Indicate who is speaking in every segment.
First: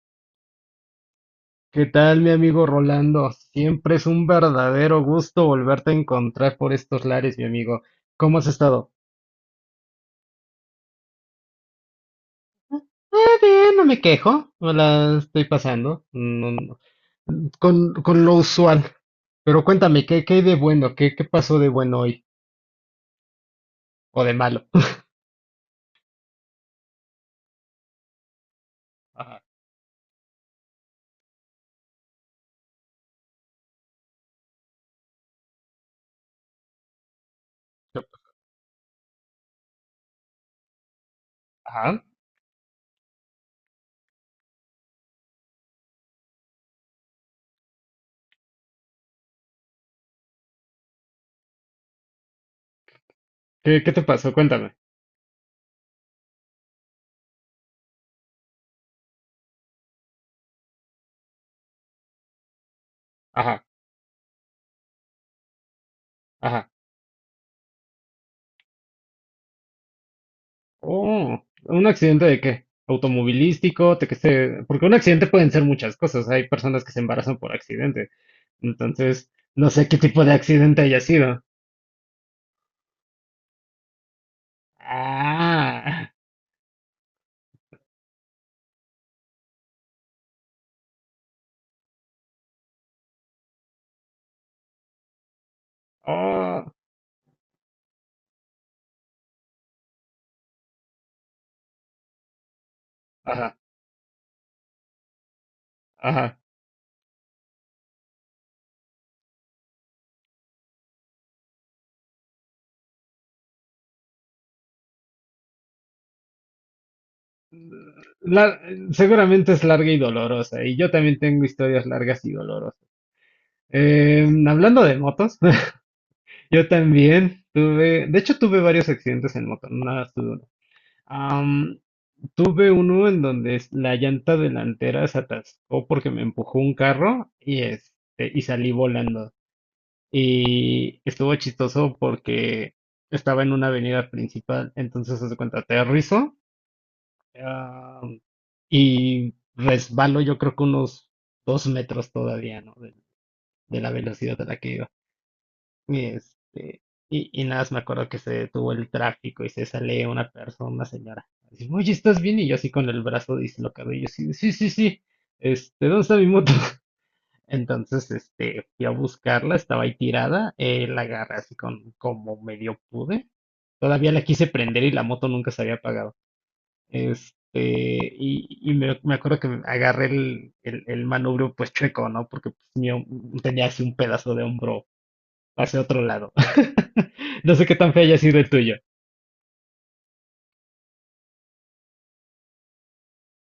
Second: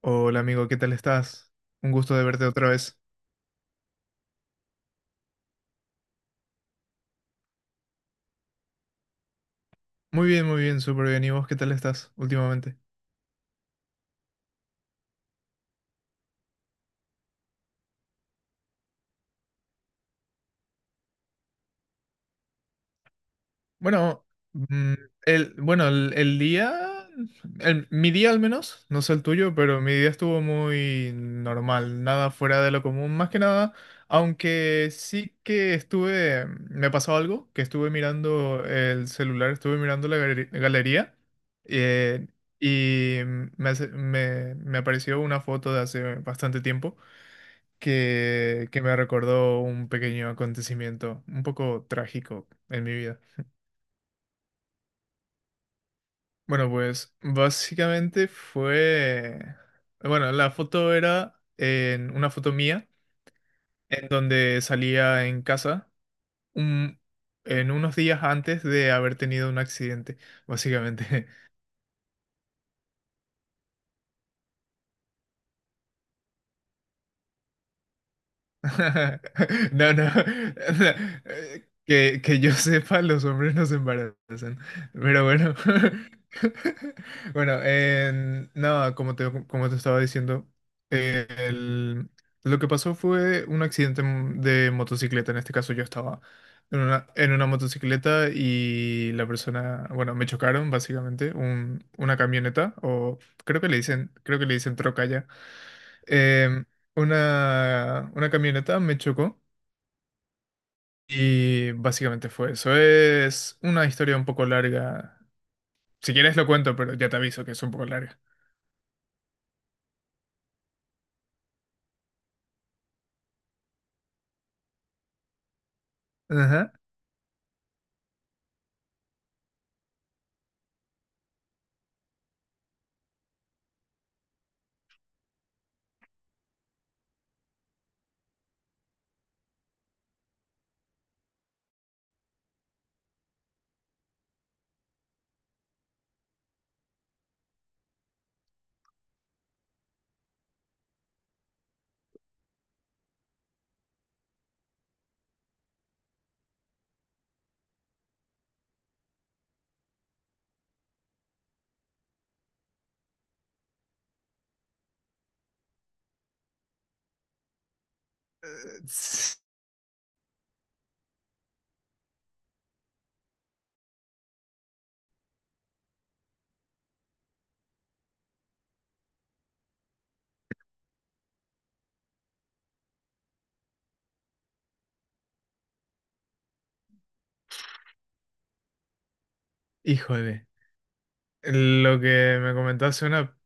Speaker 1: Hola amigo, ¿qué tal estás?
Speaker 2: ¿Qué
Speaker 1: Un gusto
Speaker 2: tal,
Speaker 1: de
Speaker 2: mi
Speaker 1: verte
Speaker 2: amigo
Speaker 1: otra vez.
Speaker 2: Rolando? Siempre es un verdadero gusto volverte a encontrar por estos lares, mi amigo. ¿Cómo has estado?
Speaker 1: Muy bien, súper bien. ¿Y vos qué tal estás últimamente?
Speaker 2: Eh, Bien, no me quejo, no la estoy pasando, con lo usual. Pero cuéntame, ¿qué hay de bueno? ¿Qué pasó de bueno hoy? ¿O
Speaker 1: Bueno,
Speaker 2: de malo?
Speaker 1: mm, bueno, el día, mi día al menos, no sé el
Speaker 2: Ajá,
Speaker 1: tuyo, pero mi día estuvo muy normal, nada fuera de lo común, más que nada, aunque sí que estuve, me pasó algo, que estuve mirando el celular, estuve mirando la galería.
Speaker 2: ajá.
Speaker 1: eh, Y me, hace- me me apareció una foto de hace bastante tiempo que me recordó un pequeño acontecimiento un poco trágico en mi vida.
Speaker 2: ¿Qué te pasó? Cuéntame.
Speaker 1: Bueno, pues básicamente fue... Bueno, la foto era en una foto mía,
Speaker 2: Ajá,
Speaker 1: en donde salía en casa
Speaker 2: ajá.
Speaker 1: un- en unos días antes de haber tenido un accidente, básicamente.
Speaker 2: Oh, ¿un accidente de qué? ¿Automovilístico? Porque un accidente pueden ser muchas cosas, hay personas que se embarazan por accidente. Entonces, no sé
Speaker 1: No,
Speaker 2: qué
Speaker 1: no.
Speaker 2: tipo de accidente haya sido.
Speaker 1: Que yo sepa, los hombres no se embarazan. Pero bueno.
Speaker 2: Ah,
Speaker 1: Bueno, no, como te estaba diciendo, el- lo que pasó fue un accidente de motocicleta. En este caso, yo estaba
Speaker 2: oh,
Speaker 1: en una motocicleta y la persona, bueno, me chocaron básicamente una camioneta, o
Speaker 2: ajá,
Speaker 1: creo que le dicen troca,
Speaker 2: ajá.
Speaker 1: em, una camioneta me chocó y básicamente fue eso. Es una historia un poco larga. Si quieres lo cuento, pero ya te aviso que es un poco larga.
Speaker 2: La- Seguramente es larga y dolorosa, y yo también tengo historias largas y dolorosas. Hablando de motos, yo
Speaker 1: Ajá.
Speaker 2: también tuve, de hecho tuve varios accidentes en moto, no nada más tuve uno. Am, Tuve uno en donde la llanta delantera se atascó porque me empujó un carro y, este, y salí volando. Y estuvo chistoso porque estaba en una avenida principal, entonces haz de cuenta, aterrizo, ah, y resbalo yo creo que unos 2 metros todavía, ¿no? De la velocidad a la que iba. Y, este, y nada más me acuerdo que se detuvo el tráfico y se sale una persona, una señora. Así, oye, ¿estás bien? Y yo así con el brazo dislocado. Y yo sí, sí, sí, sí. Este, ¿dónde está mi moto? Entonces, este,
Speaker 1: Eh,
Speaker 2: fui a
Speaker 1: ts-
Speaker 2: buscarla, estaba ahí tirada, la agarré así con como medio pude. Todavía la quise prender y la moto nunca se había apagado. Este, y me acuerdo que agarré el manubrio pues chueco, ¿no? Porque pues, mío, tenía así un pedazo de hombro hacia otro lado. No sé qué tan feo haya sido el tuyo.
Speaker 1: Híjole. Lo que me comentaste una...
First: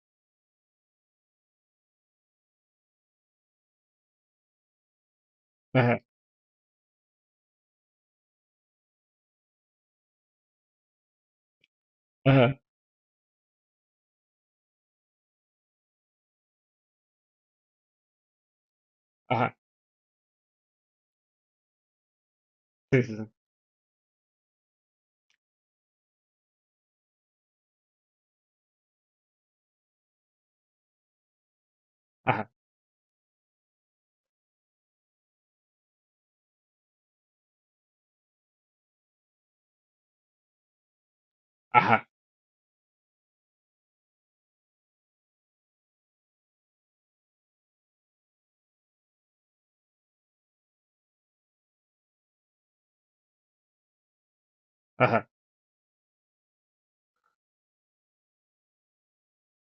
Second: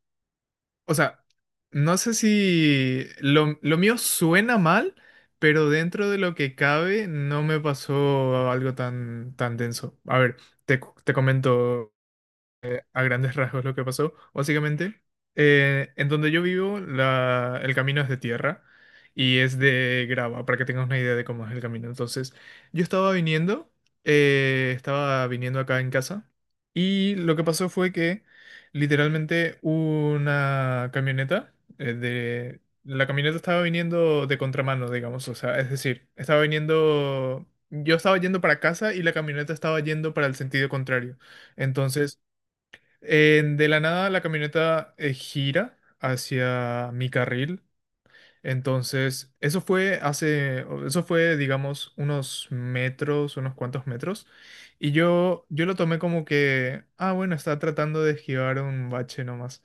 Speaker 1: O sea, no sé si lo mío suena mal, pero
Speaker 2: Ajá,
Speaker 1: dentro de lo que cabe no me pasó algo tan, tan denso. A ver, te comento.
Speaker 2: ajá,
Speaker 1: A grandes rasgos lo que pasó. Básicamente, en donde yo vivo, el camino es de tierra y
Speaker 2: ajá,
Speaker 1: es de grava, para que tengas una idea de cómo es el camino. Entonces, yo
Speaker 2: sí, sí, sí,
Speaker 1: estaba viniendo acá en casa y lo que pasó fue que literalmente una camioneta
Speaker 2: ajá,
Speaker 1: de... La camioneta estaba viniendo de contramano, digamos, o sea, es decir, estaba viniendo... Yo estaba yendo para casa y la camioneta estaba yendo para el sentido contrario.
Speaker 2: ajá,
Speaker 1: Entonces, de la nada la camioneta gira hacia mi carril. Entonces, eso fue, digamos, unos metros, unos cuantos metros.
Speaker 2: ajá.
Speaker 1: Yo lo tomé como que, ah, bueno, está tratando de esquivar un bache nomás.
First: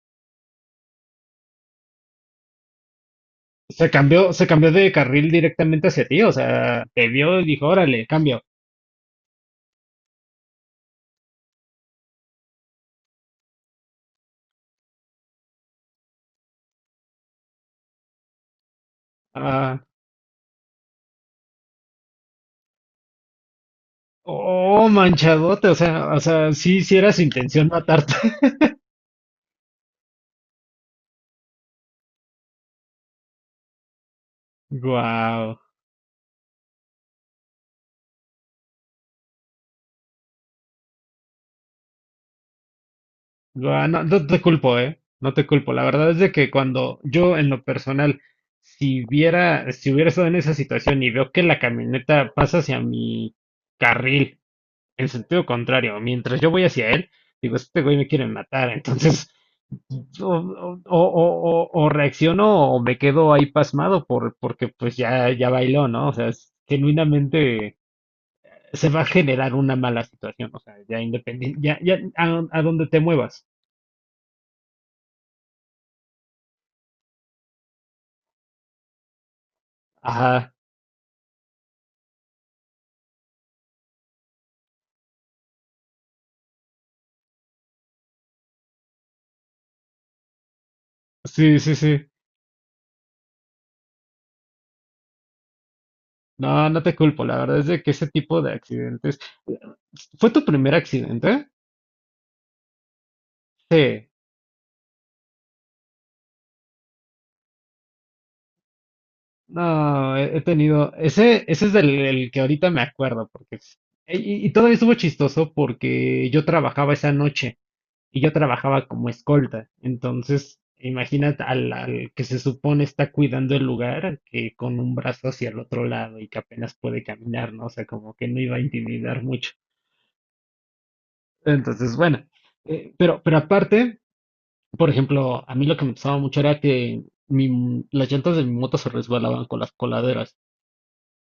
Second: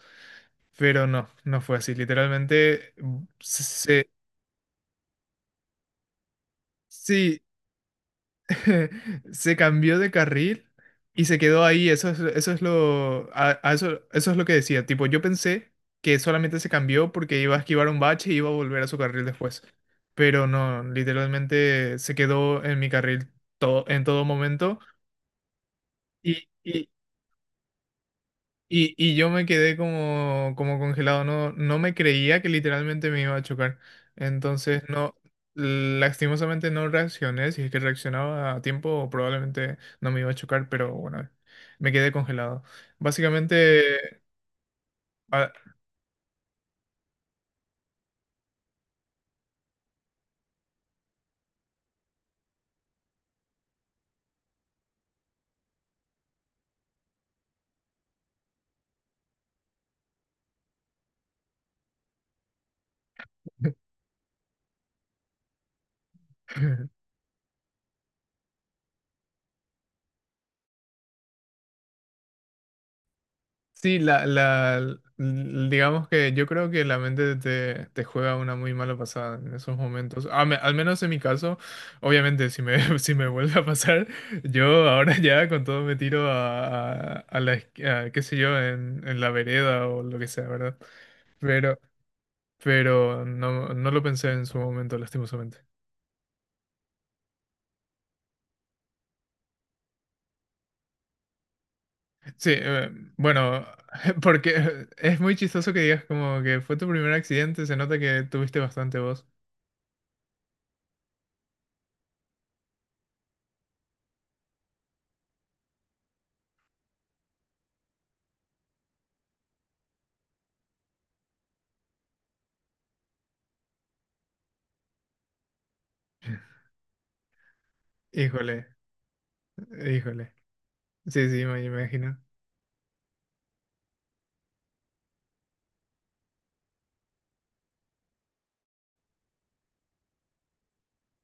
Speaker 1: Pero no, no fue así. Literalmente,
Speaker 2: Se cambió, se cambió de carril directamente hacia ti, o sea, te vio
Speaker 1: sí,
Speaker 2: y dijo, órale, cambio.
Speaker 1: se cambió de carril y se quedó ahí. Eso es a eso, eso es lo que decía. Tipo, yo pensé que solamente se cambió porque iba a esquivar un bache y iba a volver a su carril después.
Speaker 2: Ah,
Speaker 1: Pero no, literalmente se quedó en mi carril todo, en todo momento.
Speaker 2: Oh, manchadote, o sea, o
Speaker 1: y
Speaker 2: sea, sí,
Speaker 1: y,
Speaker 2: sí era su intención matarte.
Speaker 1: y yo me quedé como, como congelado, no, no me creía que literalmente me iba a chocar. Entonces, no,
Speaker 2: Guau,
Speaker 1: lastimosamente no reaccioné. Si es que reaccionaba a tiempo, probablemente no me iba a chocar, pero bueno, me quedé congelado.
Speaker 2: guau, no,
Speaker 1: Básicamente,
Speaker 2: no te culpo, no te
Speaker 1: a-
Speaker 2: culpo. La verdad es de que cuando yo en lo personal, si hubiera estado en esa situación y veo que la camioneta pasa hacia mi carril en sentido contrario, mientras yo voy hacia él, digo, este güey me quiere matar. Entonces, o, o- o- o reacciono o me quedo ahí pasmado porque pues ya bailó, ¿no? O sea, es genuinamente se va a generar una mala situación, o sea, ya independiente, ya a donde te muevas.
Speaker 1: Sí, digamos que yo creo que la mente te juega una muy mala pasada en esos momentos.
Speaker 2: Ajá,
Speaker 1: Al menos en mi caso, obviamente, si me vuelve a pasar, yo ahora ya con todo me tiro a la, a, qué sé yo, en la vereda o lo que sea, ¿verdad?
Speaker 2: sí, sí,
Speaker 1: Pero,
Speaker 2: sí.
Speaker 1: pero no, no lo pensé en su momento, lastimosamente.
Speaker 2: No, no te culpo, la verdad es de que ese tipo de accidentes. ¿Fue tu primer accidente?
Speaker 1: Sí, bueno,
Speaker 2: Sí.
Speaker 1: porque es muy chistoso que digas como que fue tu primer accidente, se nota que tuviste bastante voz.
Speaker 2: No, he tenido. Ese es el que ahorita me acuerdo, porque. Y todavía estuvo chistoso porque yo trabajaba esa noche. Y yo trabajaba como escolta. Entonces, imagínate al que se supone está cuidando el lugar, que con un brazo hacia el otro lado y que apenas puede caminar, ¿no? O sea, como que no iba a
Speaker 1: Híjole.
Speaker 2: intimidar mucho.
Speaker 1: Híjole. Sí, sí, me
Speaker 2: Entonces,
Speaker 1: imagino.
Speaker 2: bueno, pero aparte, por ejemplo, a mí lo que me pasaba mucho era que las llantas de mi moto se resbalaban con las coladeras.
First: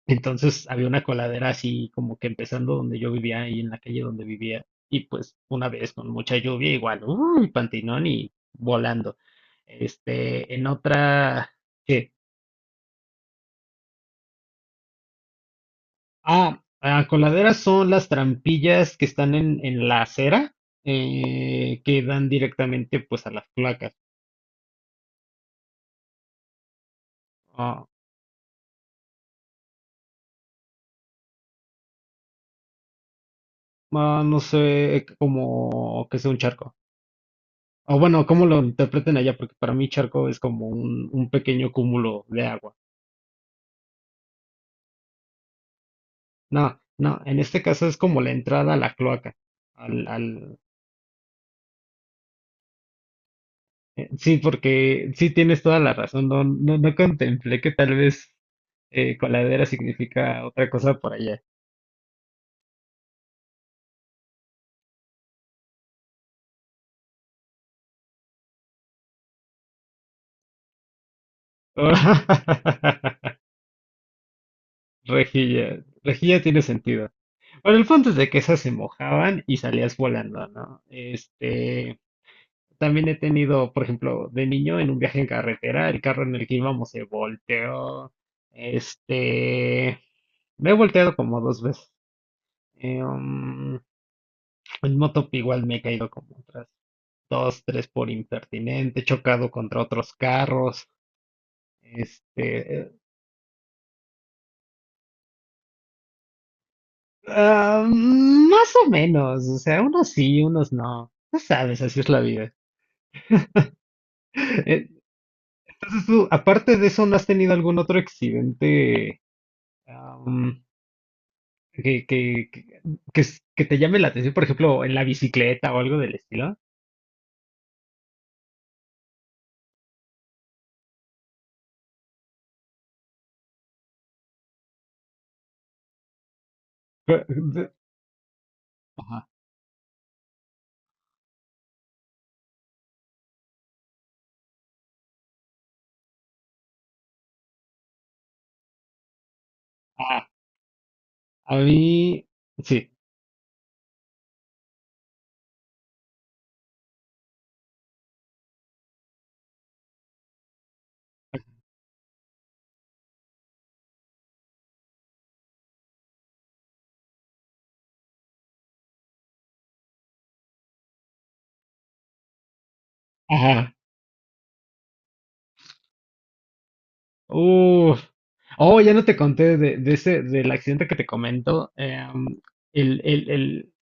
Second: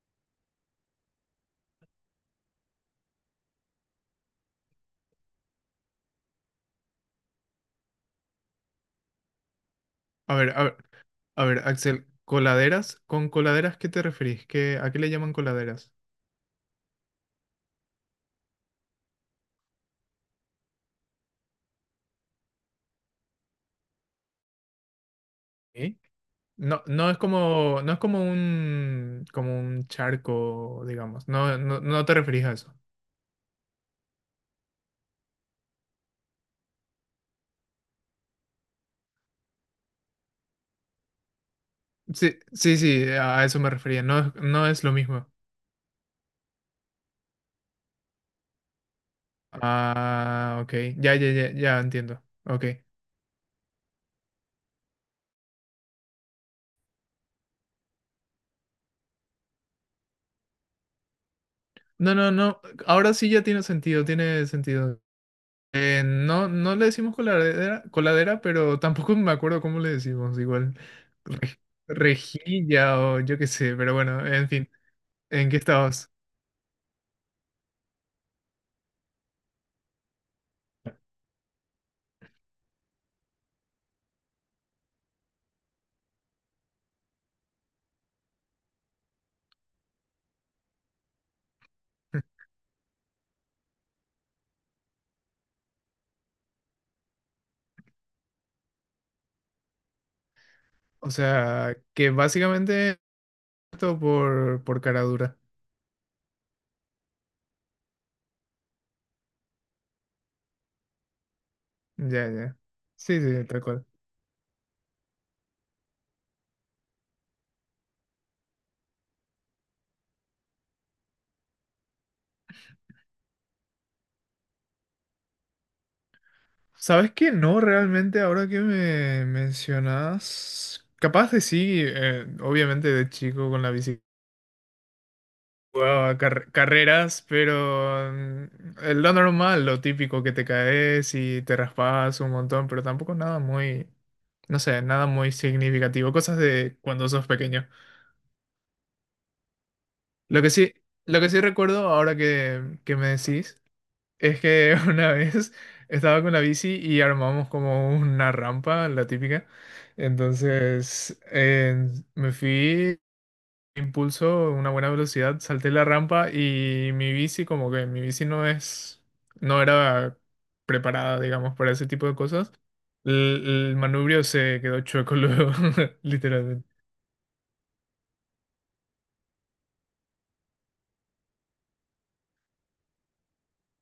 Speaker 2: Entonces había una coladera así como que empezando donde yo vivía, ahí en la calle donde vivía. Y pues una vez con mucha lluvia, igual, uy, pantinón y volando.
Speaker 1: A ver,
Speaker 2: Este,
Speaker 1: a
Speaker 2: en
Speaker 1: ver, a
Speaker 2: otra,
Speaker 1: ver, Axel,
Speaker 2: que,
Speaker 1: ¿coladeras? ¿Con coladeras qué te referís? ¿Qué, a qué le llaman coladeras?
Speaker 2: ah, ah, coladeras son las trampillas que están en la acera, que dan directamente pues a las placas.
Speaker 1: ¿Eh? No, no es como,
Speaker 2: Ah,
Speaker 1: no es como un charco, digamos. No, no, no te referís a eso.
Speaker 2: ah, no sé, cómo que sea un charco. O bueno, cómo lo interpreten allá, porque para mí charco es como un pequeño cúmulo
Speaker 1: Sí,
Speaker 2: de agua.
Speaker 1: sí, sí, a eso me refería. No, no es lo mismo.
Speaker 2: No, no, en este caso es como la entrada a la cloaca. Al,
Speaker 1: Ah,
Speaker 2: al,
Speaker 1: ok. Ya, ya, ya, ya entiendo. Ok.
Speaker 2: sí, porque sí tienes toda la razón. No, no, no contemplé que tal vez coladera significa otra cosa por allá.
Speaker 1: No, no, no. Ahora sí ya tiene sentido, tiene sentido. No, no le decimos coladera, coladera, pero tampoco me acuerdo cómo le decimos, igual. re- Rejilla o yo qué sé, pero bueno, en fin, ¿en qué
Speaker 2: Rejilla,
Speaker 1: estabas?
Speaker 2: rejilla tiene sentido. Bueno, el punto es de que esas se mojaban y salías volando, ¿no? Este, también he tenido, por ejemplo, de niño en un viaje en carretera, el carro en el que íbamos se volteó. Este, me he volteado como dos veces. Eh, um, en moto igual me he caído como otras dos, tres por impertinente, he chocado contra otros carros,
Speaker 1: O sea, que
Speaker 2: este,
Speaker 1: básicamente esto por cara dura.
Speaker 2: más o menos, o sea, unos sí, unos no. No sabes, así es la
Speaker 1: Ya,
Speaker 2: vida.
Speaker 1: ya. Sí, sí, tal cual.
Speaker 2: Eh, Entonces tú, aparte de eso, ¿no has tenido algún otro accidente, am, que, que, que, que s- que te llame la atención? Por ejemplo, en la bicicleta o algo del estilo.
Speaker 1: ¿Sabes qué? No, realmente, ahora que me mencionas, capaz de sí, obviamente de chico con la bicicleta. Jugaba carreras,
Speaker 2: Pe- de-
Speaker 1: pero es lo
Speaker 2: Ajá.
Speaker 1: normal, lo típico que te caes y te raspas un montón, pero tampoco nada muy, no sé, nada muy significativo, cosas de cuando sos pequeño.
Speaker 2: Ah,
Speaker 1: Lo que sí, lo que sí
Speaker 2: a
Speaker 1: recuerdo ahora
Speaker 2: mí, sí.
Speaker 1: que me decís es que una vez estaba con la bici y armamos como una rampa, la típica. Entonces me fui impulso, una buena velocidad, salté la rampa y mi bici, como que mi bici no es, no era preparada, digamos, para ese tipo de cosas. El manubrio se quedó chueco luego, literalmente.
Speaker 2: Uf. Oh, ya no te conté de, ese, del accidente que te comento. El, el, el,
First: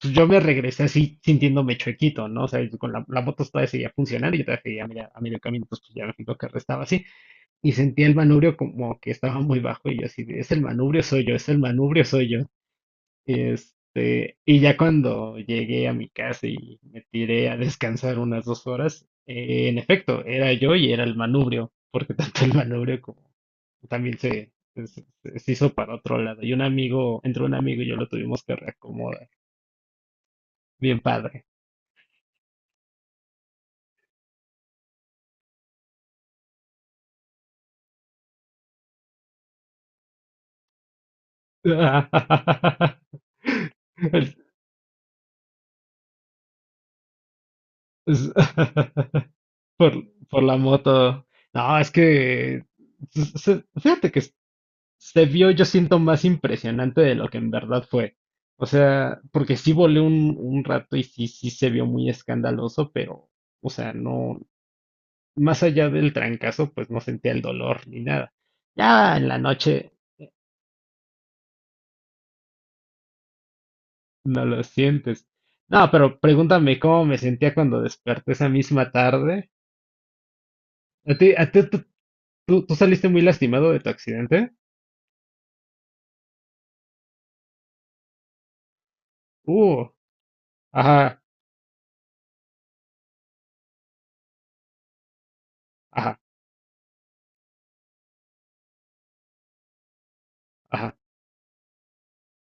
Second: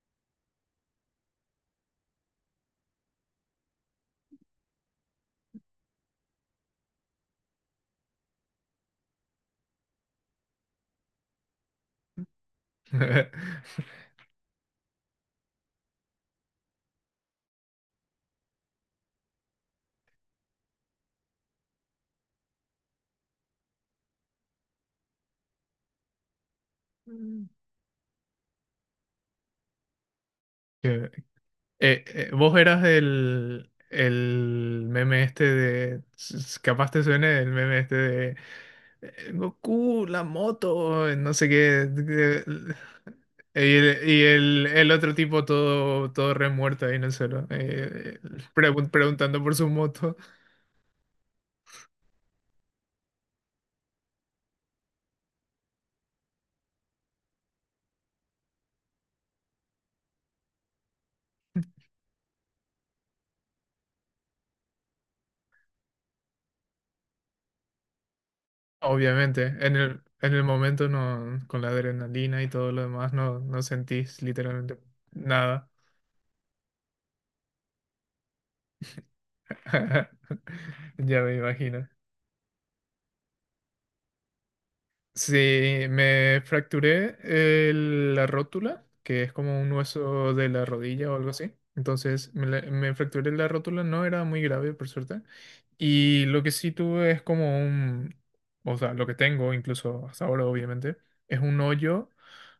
Speaker 2: pues yo me regresé así sintiéndome chuequito, ¿no? O sea, con la moto todavía seguía funcionando y yo todavía seguía a medio camino, entonces pues ya me fijo que restaba así. Y sentía el manubrio como que estaba muy bajo y yo así, de, es el manubrio, soy yo, es el manubrio, soy yo. Y este, y ya cuando llegué a mi casa y me tiré a descansar unas 2 horas, en efecto, era yo y era el manubrio, porque tanto el manubrio como también se hizo para otro lado. Y un amigo, entre
Speaker 1: Mm.
Speaker 2: un amigo y yo lo tuvimos que reacomodar. Bien
Speaker 1: Que-
Speaker 2: padre.
Speaker 1: eh, vos eras el meme este de, capaz te suene el meme este, Goku, la moto, no sé qué. eh, Y el,
Speaker 2: Es-
Speaker 1: el otro tipo todo, todo remuerto ahí en el suelo,
Speaker 2: es-
Speaker 1: preguntando por su
Speaker 2: Por,
Speaker 1: moto.
Speaker 2: por la moto. No, es que, fíjate que se vio, yo siento, más impresionante de lo que en verdad fue. O sea, porque sí volé un rato y sí, sí se vio muy escandaloso, pero, o sea, no, más allá del trancazo, pues no sentía el dolor ni nada. Ya en la
Speaker 1: Obviamente,
Speaker 2: noche
Speaker 1: en el momento no, con la adrenalina y todo lo demás, no, no sentís
Speaker 2: no lo
Speaker 1: literalmente
Speaker 2: sientes.
Speaker 1: nada.
Speaker 2: No, pero pregúntame cómo me sentía cuando desperté esa misma tarde.
Speaker 1: Ya me
Speaker 2: A ti- tú,
Speaker 1: imagino.
Speaker 2: tú- Tú saliste muy lastimado de tu accidente?
Speaker 1: Sí, me fracturé la rótula, que es como un
Speaker 2: Uh,
Speaker 1: hueso de la rodilla o
Speaker 2: ajá,
Speaker 1: algo así. Entonces me fracturé la rótula, no era muy grave por suerte.
Speaker 2: ajá,
Speaker 1: Y lo que sí tuve es como un, o sea, lo que tengo incluso hasta ahora
Speaker 2: ajá,
Speaker 1: obviamente, es un hoyo,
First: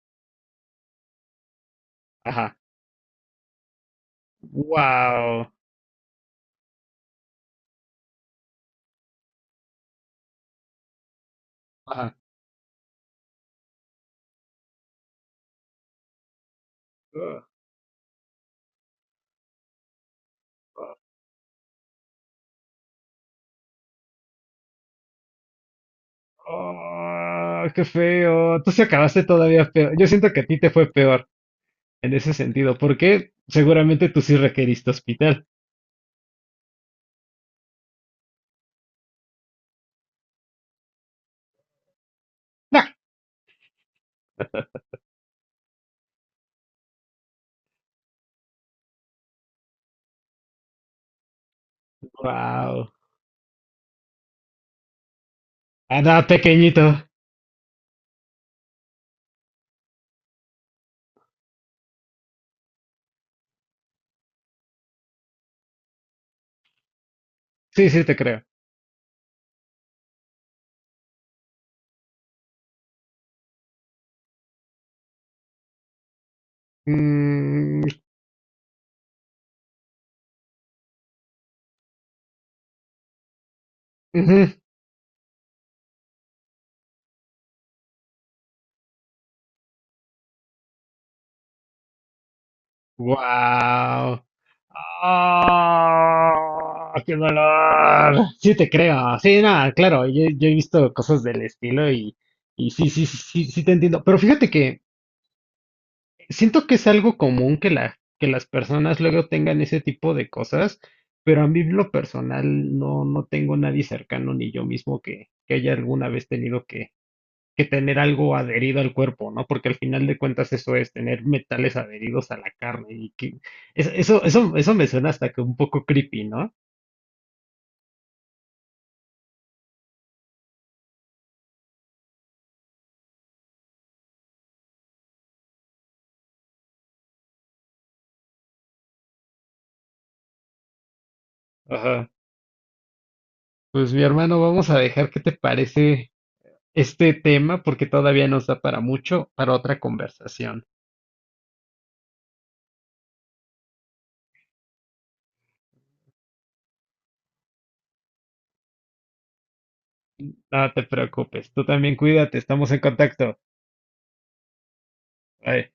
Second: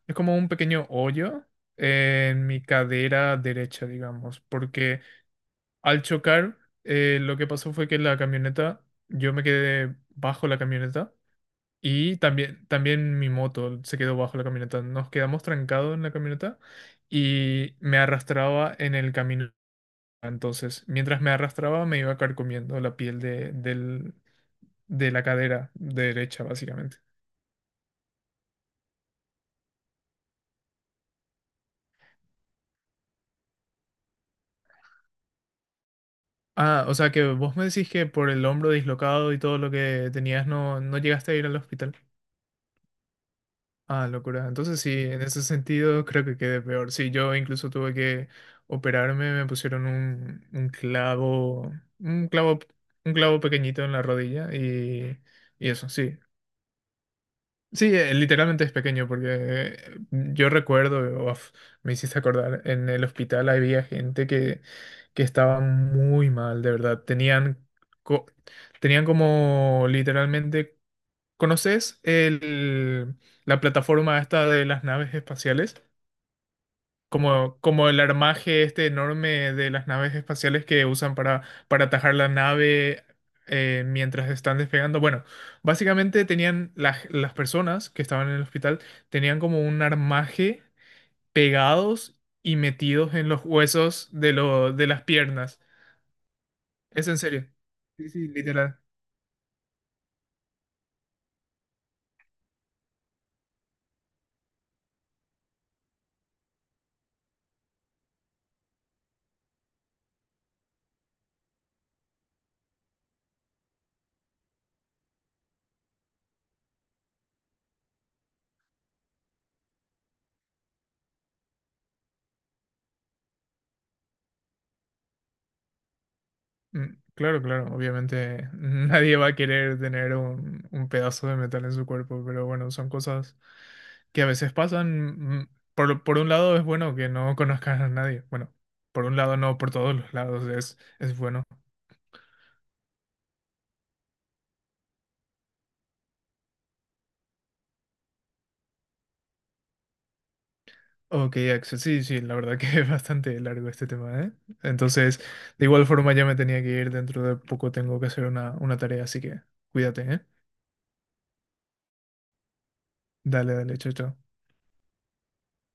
Speaker 1: es como un pequeño hoyo en
Speaker 2: ajá.
Speaker 1: mi cadera derecha, digamos, porque
Speaker 2: Wow.
Speaker 1: al chocar, lo que pasó fue que la camioneta, yo me quedé bajo la camioneta. Y también, también mi moto se quedó bajo la camioneta. Nos quedamos trancados en la camioneta
Speaker 2: Ajá.
Speaker 1: y me arrastraba en el camino. Entonces, mientras me arrastraba, me iba carcomiendo la piel de la cadera derecha, básicamente.
Speaker 2: Oh, qué feo. Tú se acabaste todavía peor. Yo siento que a ti te fue peor en ese sentido, porque seguramente tú sí requeriste hospital.
Speaker 1: Ah, o sea que vos me decís que por el hombro dislocado y todo lo que tenías no, no llegaste a ir al hospital.
Speaker 2: No.
Speaker 1: Ah, locura. Entonces sí, en ese sentido creo que quedé peor. Sí, yo incluso tuve que operarme, me pusieron un clavo, un clavo,
Speaker 2: Wow.
Speaker 1: un clavo pequeñito en la rodilla y eso, sí.
Speaker 2: Andaba pequeñito.
Speaker 1: Sí, literalmente es pequeño porque yo recuerdo, uf, me hiciste acordar, en el hospital había gente que estaba muy mal, de verdad. Tenían,
Speaker 2: Sí, sí, te
Speaker 1: co-
Speaker 2: creo.
Speaker 1: tenían como literalmente ¿Conoces la plataforma esta de las naves espaciales? Como,
Speaker 2: Mm,
Speaker 1: como el armaje este enorme de las naves espaciales que usan para atajar la nave mientras
Speaker 2: ujú.
Speaker 1: están despegando. Bueno, básicamente tenían las personas que estaban en el hospital, tenían como un armaje pegados y metidos en los huesos
Speaker 2: Wow.
Speaker 1: de las piernas.
Speaker 2: Ah,
Speaker 1: Es
Speaker 2: qué
Speaker 1: en serio. Sí,
Speaker 2: dolor.
Speaker 1: sí,
Speaker 2: Sí, te
Speaker 1: literal.
Speaker 2: creo. Sí, nada, claro. Yo he visto cosas del estilo. Y sí, sí, sí, sí, sí te entiendo. Pero fíjate que, siento que es algo común que que las personas luego tengan ese tipo de cosas, pero a mí en lo personal no, no tengo nadie cercano ni yo mismo que haya alguna vez tenido que tener algo adherido al cuerpo, ¿no? Porque al final de cuentas eso es tener metales adheridos a la carne y que eso me suena hasta que un poco creepy, ¿no?
Speaker 1: Mm, claro, claro, obviamente nadie va a querer tener un pedazo de metal en su cuerpo, pero bueno, son cosas que a veces pasan. Por un lado es bueno que no conozcas a nadie. Bueno, por un lado no, por todos los lados es bueno.
Speaker 2: Ajá. Pues mi hermano, vamos a dejar qué te parece este tema porque todavía nos da para mucho, para otra conversación.
Speaker 1: Ok, Axel, sí, sí, la verdad que es bastante largo este tema, ¿eh? Entonces, de igual forma ya me tenía que ir, dentro de poco tengo que hacer una tarea, así que cuídate, ¿eh?
Speaker 2: No te preocupes, tú también cuídate, estamos en contacto.
Speaker 1: Dale, dale, chao, chao.
Speaker 2: Bye.